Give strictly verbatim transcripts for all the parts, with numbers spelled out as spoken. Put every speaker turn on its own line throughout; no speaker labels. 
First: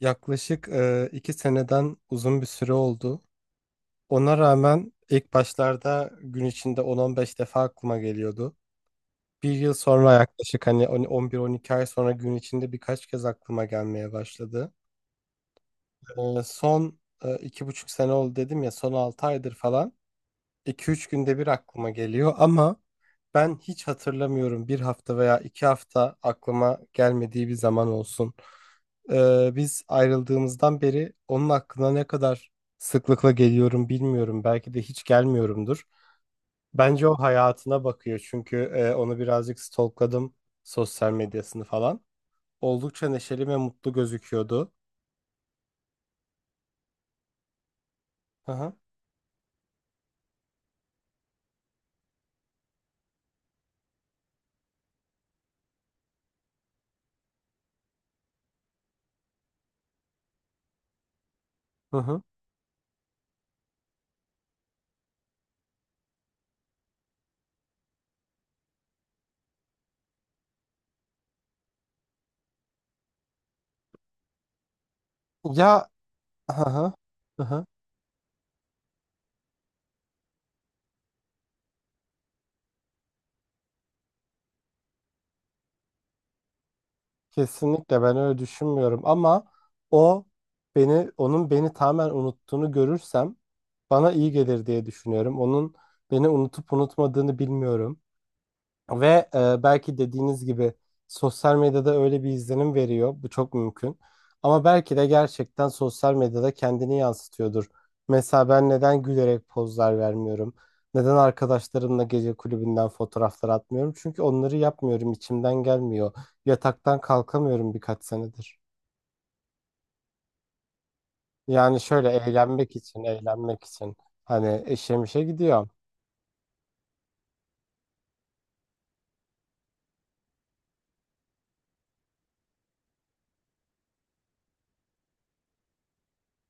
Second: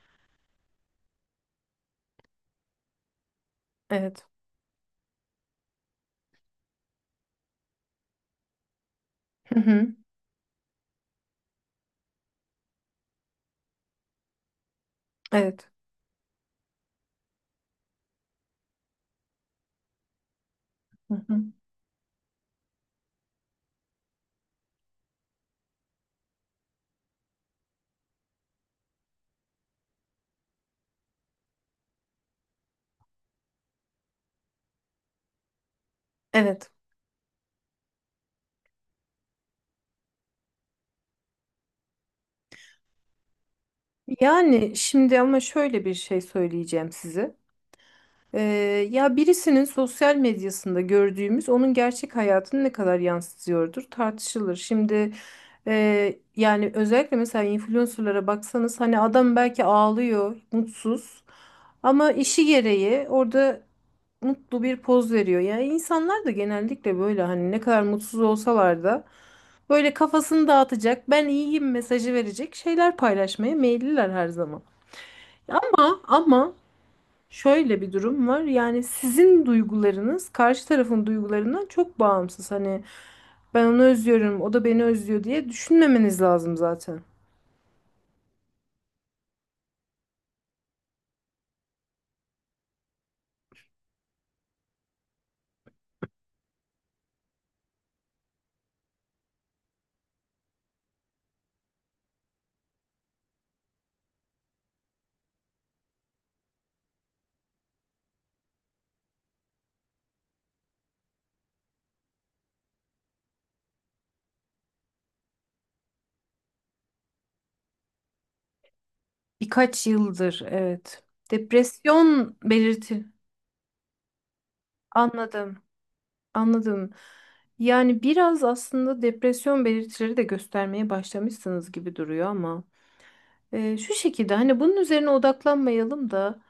Yaklaşık e, iki seneden uzun bir süre oldu.
Evet.
Ona rağmen ilk başlarda gün içinde on on beş defa aklıma geliyordu. Bir
Hı
yıl
hı.
sonra yaklaşık hani on- 11-12 ay sonra gün içinde birkaç kez aklıma gelmeye başladı.
Evet.
E, son e, iki buçuk sene oldu dedim ya son altı aydır falan. iki üç
Hı
günde
hı.
bir aklıma geliyor ama ben hiç hatırlamıyorum bir hafta veya iki hafta aklıma gelmediği bir zaman olsun. Ee, biz ayrıldığımızdan beri onun aklına ne kadar sıklıkla geliyorum bilmiyorum. Belki de hiç gelmiyorumdur.
Evet.
Bence o hayatına bakıyor çünkü e, onu birazcık stalkladım sosyal medyasını falan. Oldukça neşeli ve mutlu gözüküyordu.
Yani şimdi ama şöyle bir şey söyleyeceğim size. Ee,
Hı hı.
ya birisinin sosyal medyasında gördüğümüz onun gerçek hayatını ne kadar yansıtıyordur tartışılır. Şimdi e, yani özellikle mesela influencerlara baksanız hani adam belki ağlıyor, mutsuz
Hı
ama
hı.
işi gereği orada mutlu bir poz veriyor. Yani insanlar da genellikle böyle hani ne kadar mutsuz olsalar da böyle kafasını dağıtacak, ben iyiyim mesajı verecek şeyler paylaşmaya meyilliler her zaman.
Ya,
Ama ama
hı hı. Hı hı.
şöyle bir durum var. Yani sizin duygularınız karşı tarafın duygularından çok bağımsız. Hani ben onu özlüyorum, o da beni özlüyor diye düşünmemeniz lazım zaten.
Kesinlikle ben öyle düşünmüyorum ama o beni onun beni tamamen unuttuğunu görürsem bana iyi gelir diye düşünüyorum. Onun beni unutup unutmadığını bilmiyorum. Ve e, belki dediğiniz gibi sosyal medyada öyle bir izlenim veriyor. Bu çok mümkün. Ama belki de gerçekten sosyal medyada kendini yansıtıyordur. Mesela ben neden gülerek pozlar vermiyorum? Neden arkadaşlarımla gece kulübünden fotoğraflar atmıyorum? Çünkü onları yapmıyorum, içimden gelmiyor. Yataktan kalkamıyorum birkaç senedir.
Birkaç yıldır, evet.
Yani şöyle
Depresyon
eğlenmek için,
belirti.
eğlenmek için. Hani eşemişe mişe
Anladım.
gidiyor.
Anladım. Yani biraz aslında depresyon belirtileri de göstermeye başlamışsınız gibi duruyor ama e, şu şekilde hani bunun üzerine odaklanmayalım da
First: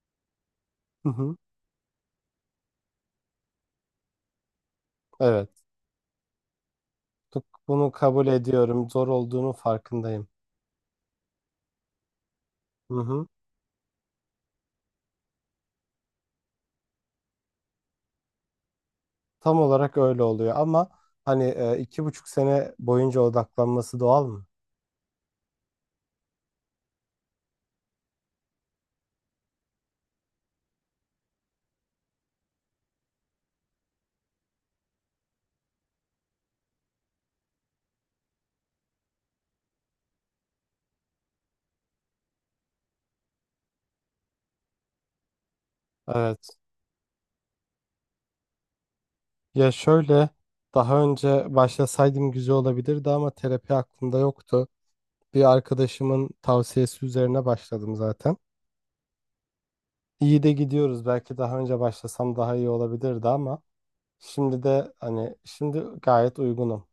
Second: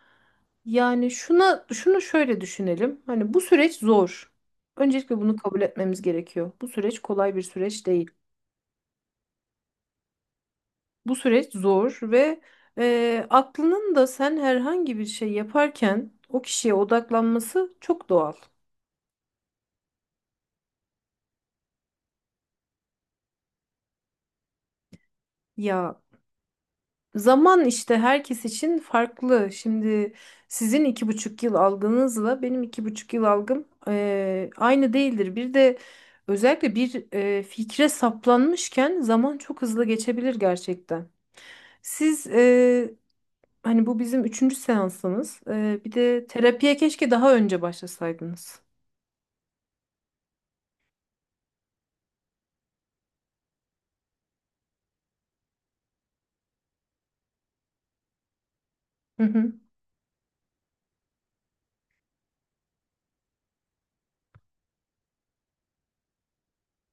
Hı
yani
hı.
şuna şunu şöyle düşünelim. Hani bu süreç zor. Öncelikle bunu kabul
Evet.
etmemiz gerekiyor. Bu süreç kolay bir süreç
Bunu
değil.
kabul ediyorum. Zor olduğunun farkındayım.
Bu süreç zor ve
Hı
e,
hı.
aklının da sen herhangi bir şey yaparken o kişiye odaklanması çok doğal.
Tam olarak öyle oluyor ama hani e, iki buçuk sene boyunca odaklanması doğal mı?
Ya, zaman işte herkes için farklı. Şimdi sizin iki buçuk yıl algınızla benim iki buçuk yıl algım eee, aynı değildir. Bir de özellikle bir eee, fikre saplanmışken zaman çok hızlı geçebilir gerçekten. Siz eee, Hani bu bizim üçüncü seansımız. Eee, bir de
Evet.
terapiye keşke daha önce başlasaydınız.
Ya şöyle daha önce başlasaydım güzel olabilirdi ama terapi aklımda yoktu. Bir arkadaşımın tavsiyesi üzerine başladım zaten.
Hı hı.
İyi de gidiyoruz. Belki daha önce başlasam daha iyi olabilirdi ama şimdi de hani şimdi gayet uygunum.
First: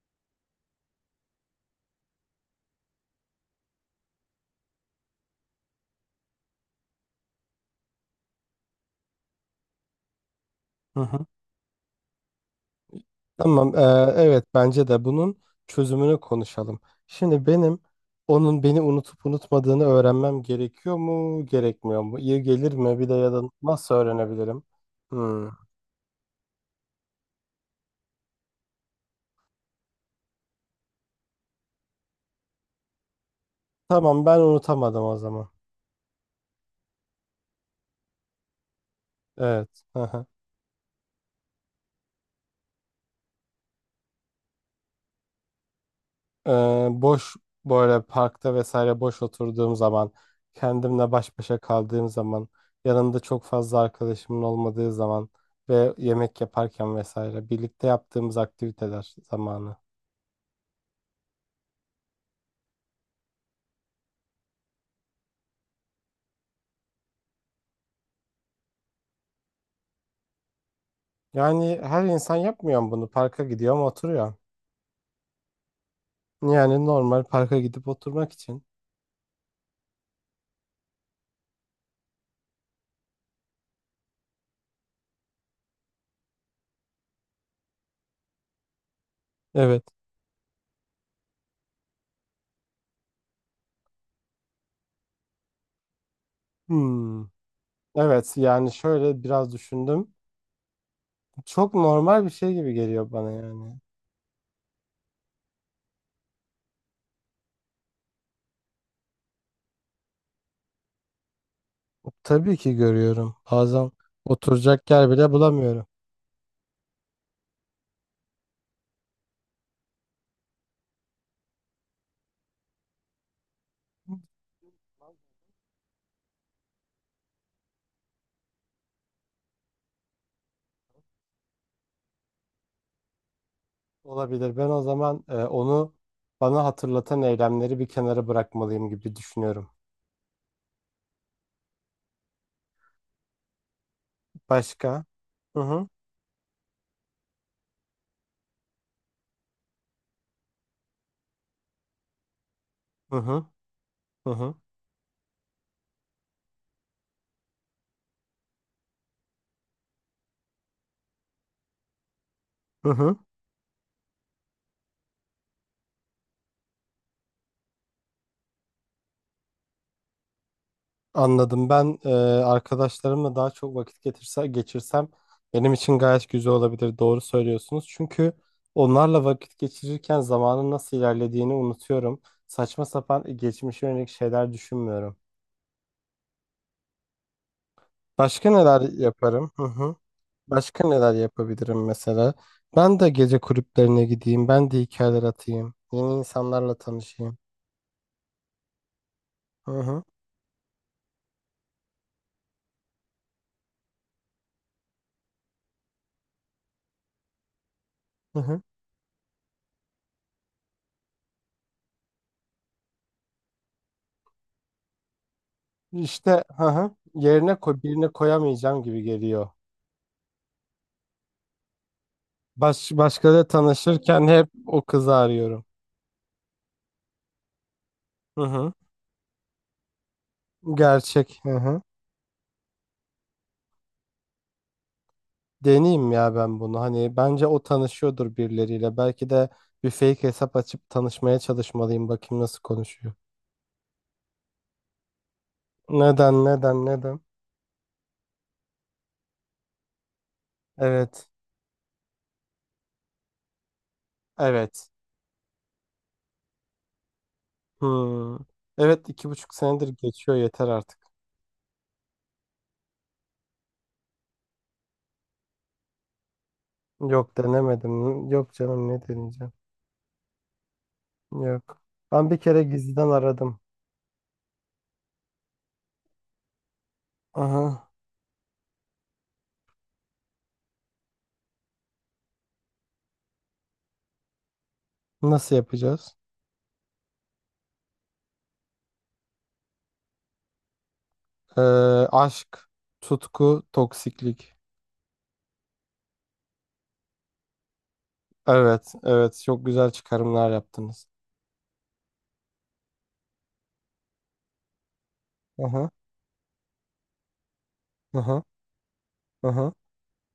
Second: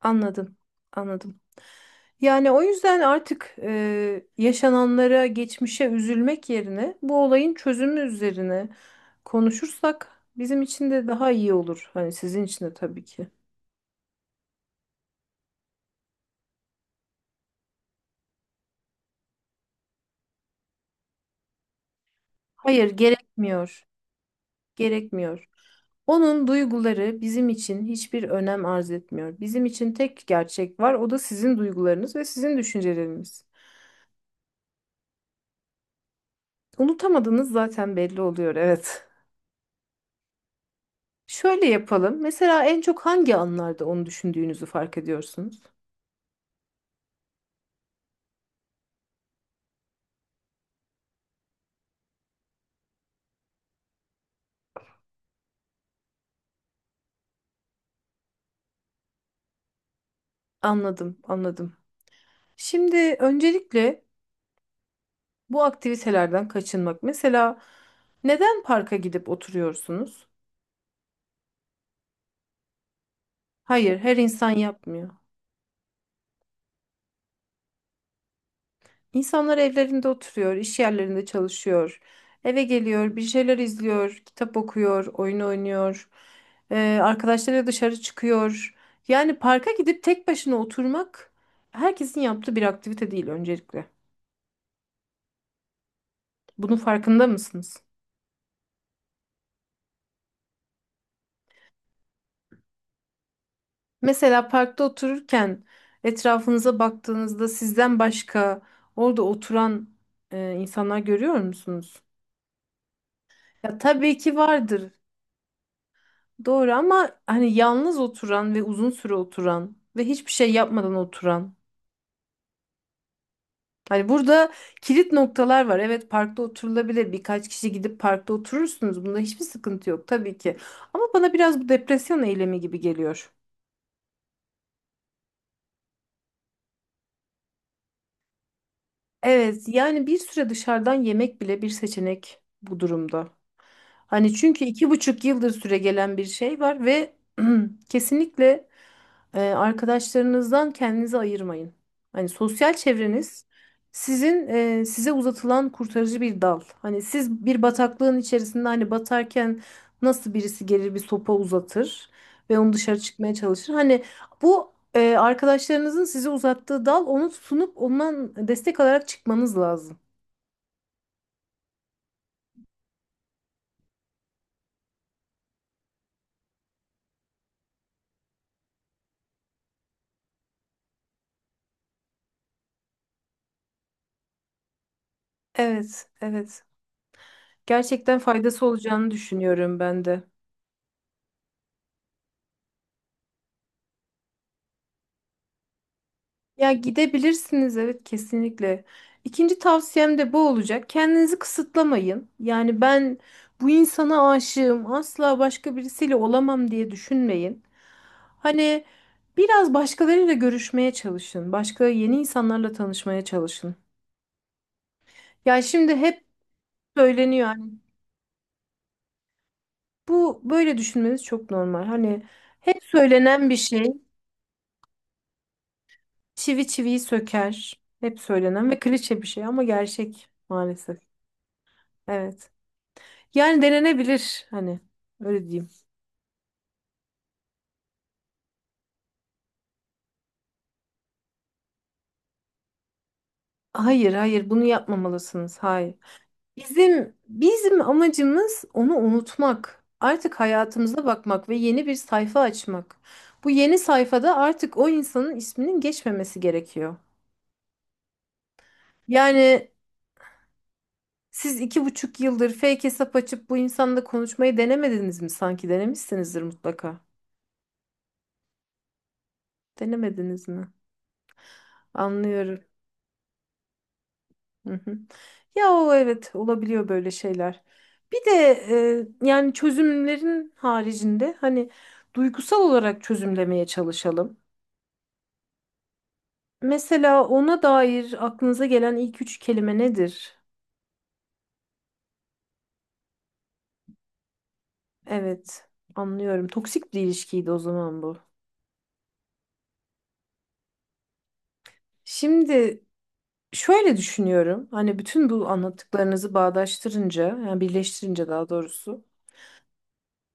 Anladım, anladım. Yani o yüzden artık e, yaşananlara, geçmişe üzülmek yerine bu olayın çözümü üzerine konuşursak bizim için
Hı
de
hı.
daha iyi olur. Hani sizin için de tabii ki.
Tamam, eee, evet bence de bunun çözümünü konuşalım. Şimdi benim onun beni unutup unutmadığını öğrenmem gerekiyor mu, gerekmiyor mu? İyi gelir
Hayır,
mi? Bir de ya da
gerekmiyor.
nasıl öğrenebilirim?
Gerekmiyor.
Hmm.
Onun duyguları bizim için hiçbir önem arz etmiyor. Bizim için tek gerçek var, o da sizin duygularınız ve sizin düşünceleriniz.
Tamam, ben unutamadım o zaman.
Unutamadığınız zaten belli oluyor, evet.
Evet. Hı hı.
Şöyle yapalım. Mesela en çok hangi anlarda onu düşündüğünüzü fark ediyorsunuz?
Eee, boş böyle parkta vesaire boş oturduğum zaman, kendimle baş başa kaldığım zaman, yanımda çok fazla arkadaşımın olmadığı zaman ve yemek yaparken vesaire birlikte yaptığımız aktiviteler zamanı.
Anladım, anladım. Şimdi öncelikle bu aktivitelerden kaçınmak. Mesela neden parka gidip oturuyorsunuz?
Yani her insan yapmıyor mu bunu? Parka gidiyor ama
Hayır, her
oturuyor.
insan yapmıyor.
Yani normal parka gidip oturmak için.
İnsanlar evlerinde oturuyor, iş yerlerinde çalışıyor. Eve geliyor, bir şeyler izliyor, kitap okuyor, oyun oynuyor. Ee, arkadaşlarıyla dışarı çıkıyor. Yani parka
Evet.
gidip tek başına oturmak herkesin yaptığı bir aktivite değil öncelikle. Bunun
Hmm.
farkında mısınız?
Evet yani şöyle biraz düşündüm. Çok normal bir şey gibi geliyor bana yani.
Mesela parkta otururken etrafınıza baktığınızda sizden başka orada oturan e, insanlar görüyor musunuz?
Tabii ki görüyorum.
Ya
Bazen
tabii ki
oturacak
vardır.
yer bile bulamıyorum.
Doğru, ama hani yalnız oturan ve uzun süre oturan ve hiçbir şey yapmadan oturan. Hani burada kilit noktalar var. Evet, parkta oturulabilir. Birkaç kişi gidip parkta oturursunuz. Bunda hiçbir sıkıntı yok tabii ki. Ama bana biraz bu depresyon eylemi gibi geliyor.
Olabilir. Ben o zaman e, onu bana hatırlatan eylemleri bir kenara bırakmalıyım gibi
Evet,
düşünüyorum.
yani bir süre dışarıdan yemek bile bir seçenek bu durumda. Hani çünkü iki
Başka?
buçuk yıldır
Hı
süre
hı.
gelen bir şey var ve kesinlikle e, arkadaşlarınızdan kendinizi ayırmayın. Hani sosyal
Hı hı.
çevreniz
Hı
sizin
hı.
e, size uzatılan kurtarıcı bir dal. Hani siz bir bataklığın içerisinde hani batarken nasıl birisi gelir bir sopa uzatır ve onu
Hı
dışarı
hı.
çıkmaya çalışır. Hani bu ee, arkadaşlarınızın size uzattığı dal onu sunup ondan destek alarak çıkmanız lazım.
Anladım. Ben e, arkadaşlarımla daha çok vakit getirse, geçirsem benim için gayet güzel olabilir. Doğru söylüyorsunuz. Çünkü onlarla vakit geçirirken zamanın nasıl ilerlediğini unutuyorum. Saçma sapan e, geçmişe yönelik şeyler düşünmüyorum.
Evet, evet. Gerçekten
Başka
faydası
neler
olacağını
yaparım? Hı
düşünüyorum
hı.
ben de.
Başka neler yapabilirim mesela? Ben de gece kulüplerine gideyim. Ben de hikayeler atayım. Yeni
Ya
insanlarla tanışayım.
gidebilirsiniz, evet, kesinlikle. İkinci
Hı hı.
tavsiyem de bu olacak. Kendinizi kısıtlamayın. Yani ben bu insana aşığım, asla başka birisiyle olamam diye düşünmeyin.
Hı hı.
Hani biraz başkalarıyla görüşmeye çalışın. Başka yeni insanlarla tanışmaya çalışın. Ya şimdi hep
İşte, hı hı.
söyleniyor
Yerine
hani.
koy, birine koyamayacağım gibi geliyor.
Bu böyle düşünmeniz çok normal. Hani hep
Baş, başkaları
söylenen bir şey,
tanışırken hep o kızı arıyorum.
çivi çiviyi söker. Hep
Hı
söylenen
hı.
ve klişe bir şey ama gerçek maalesef.
Gerçek. Hı hı.
Evet. Yani denenebilir, hani öyle diyeyim.
Deneyeyim ya ben bunu. Hani bence o tanışıyordur birileriyle. Belki de bir fake hesap açıp tanışmaya çalışmalıyım. Bakayım nasıl konuşuyor.
Hayır, hayır bunu yapmamalısınız. Hayır.
Neden, neden,
Bizim
neden?
bizim amacımız onu unutmak. Artık hayatımıza
Evet.
bakmak ve yeni bir sayfa açmak. Bu yeni sayfada artık o
Evet.
insanın isminin geçmemesi gerekiyor.
Hmm. Evet iki buçuk
Yani
senedir geçiyor yeter artık.
siz iki buçuk yıldır fake hesap açıp bu insanla konuşmayı denemediniz mi sanki? Denemişsinizdir mutlaka.
Yok denemedim. Yok canım ne deneyeceğim.
Denemediniz mi?
Yok. Ben bir kere
Anlıyorum.
gizliden aradım.
Hı hı. Ya o, evet, olabiliyor böyle şeyler.
Aha.
Bir de e, yani çözümlerin haricinde hani duygusal olarak çözümlemeye çalışalım.
Nasıl yapacağız?
Mesela ona dair aklınıza gelen ilk üç kelime nedir?
Ee, aşk, tutku, toksiklik.
Evet, anlıyorum. Toksik bir ilişkiydi o zaman bu.
Evet, evet. Çok güzel çıkarımlar yaptınız.
Şimdi şöyle düşünüyorum. Hani bütün bu
Aha,
anlattıklarınızı bağdaştırınca, yani birleştirince
aha,
daha doğrusu.
aha.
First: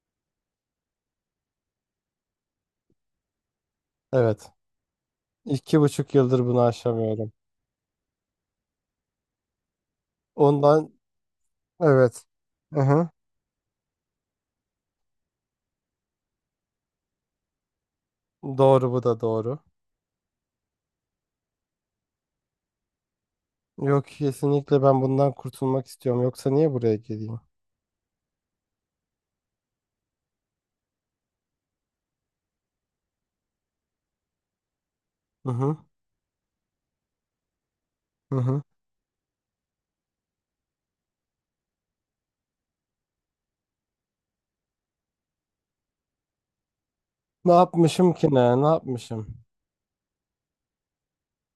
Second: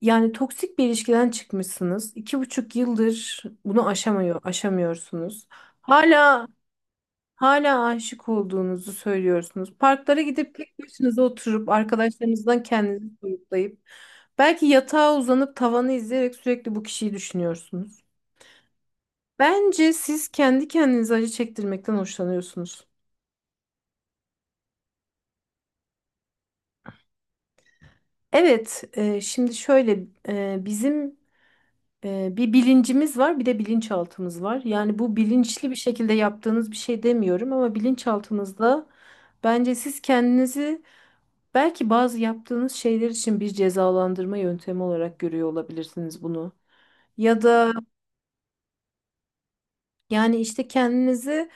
Yani toksik bir ilişkiden çıkmışsınız. İki buçuk yıldır bunu aşamıyor,
Evet.
aşamıyorsunuz.
İki buçuk yıldır
Hala
bunu aşamıyorum.
hala aşık olduğunuzu söylüyorsunuz. Parklara gidip tek
Ondan,
başınıza oturup
evet.
arkadaşlarınızdan
Aha.
kendinizi soyutlayıp belki yatağa uzanıp tavanı izleyerek sürekli bu kişiyi düşünüyorsunuz.
Doğru, bu da doğru.
Bence siz kendi kendinize acı çektirmekten hoşlanıyorsunuz.
Yok, kesinlikle ben bundan kurtulmak istiyorum. Yoksa niye buraya geleyim?
Evet, e, şimdi şöyle, e, bizim e, bir bilincimiz var, bir de bilinçaltımız var. Yani bu
Hı
bilinçli bir
hı,
şekilde yaptığınız bir şey demiyorum ama
hı hı.
bilinçaltınızda bence siz kendinizi belki bazı yaptığınız şeyler için bir cezalandırma yöntemi olarak görüyor olabilirsiniz bunu. Ya
Ne
da
yapmışım ki ne? Ne yapmışım?
yani işte kendinizi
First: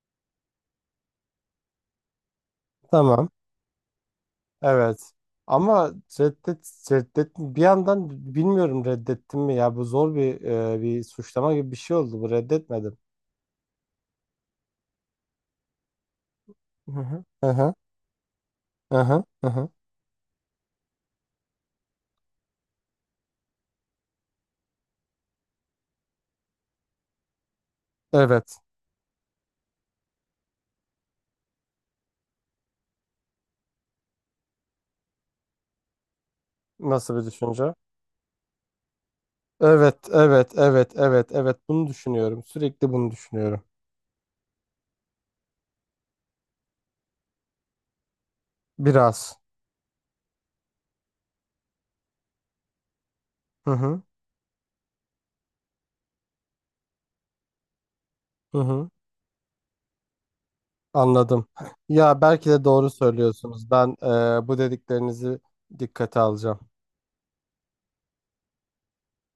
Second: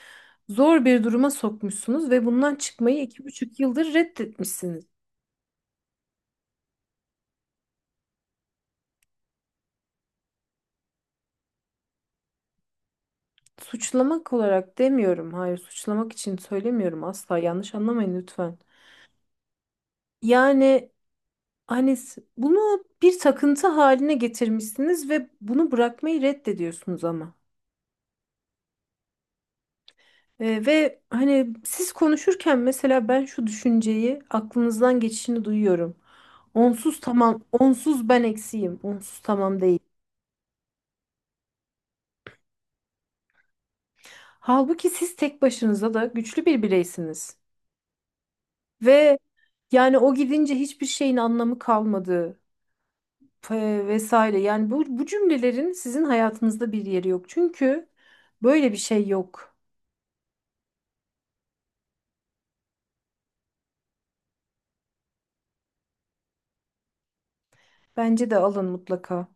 zor bir duruma sokmuşsunuz ve bundan çıkmayı iki
Tamam.
buçuk yıldır reddetmişsiniz.
Evet. Ama reddet, reddet bir yandan bilmiyorum reddettim mi ya, bu zor bir e, bir suçlama gibi bir şey oldu, bu reddetmedim.
Suçlamak olarak demiyorum, hayır suçlamak için
Hı
söylemiyorum
hı.
asla,
Hı hı.
yanlış anlamayın lütfen.
Hı hı. Hı hı.
Yani hani s- bunu bir takıntı haline getirmişsiniz ve bunu bırakmayı reddediyorsunuz ama.
Evet.
Ee, ve hani siz konuşurken mesela ben şu düşünceyi aklınızdan geçişini duyuyorum. Onsuz
Nasıl bir
tamam,
düşünce?
onsuz ben eksiğim, onsuz tamam değil.
Evet, evet, evet, evet, evet. Bunu düşünüyorum. Sürekli bunu düşünüyorum.
Halbuki siz tek başınıza da güçlü bir bireysiniz. Ve
Biraz.
yani o gidince hiçbir şeyin anlamı kalmadı,
Hı
e,
hı.
vesaire. Yani bu, bu cümlelerin sizin hayatınızda bir yeri yok. Çünkü
Hı
böyle bir
hı.
şey yok.
Anladım. Ya belki de doğru söylüyorsunuz. Ben eee, bu dediklerinizi dikkate alacağım.
Bence de alın mutlaka.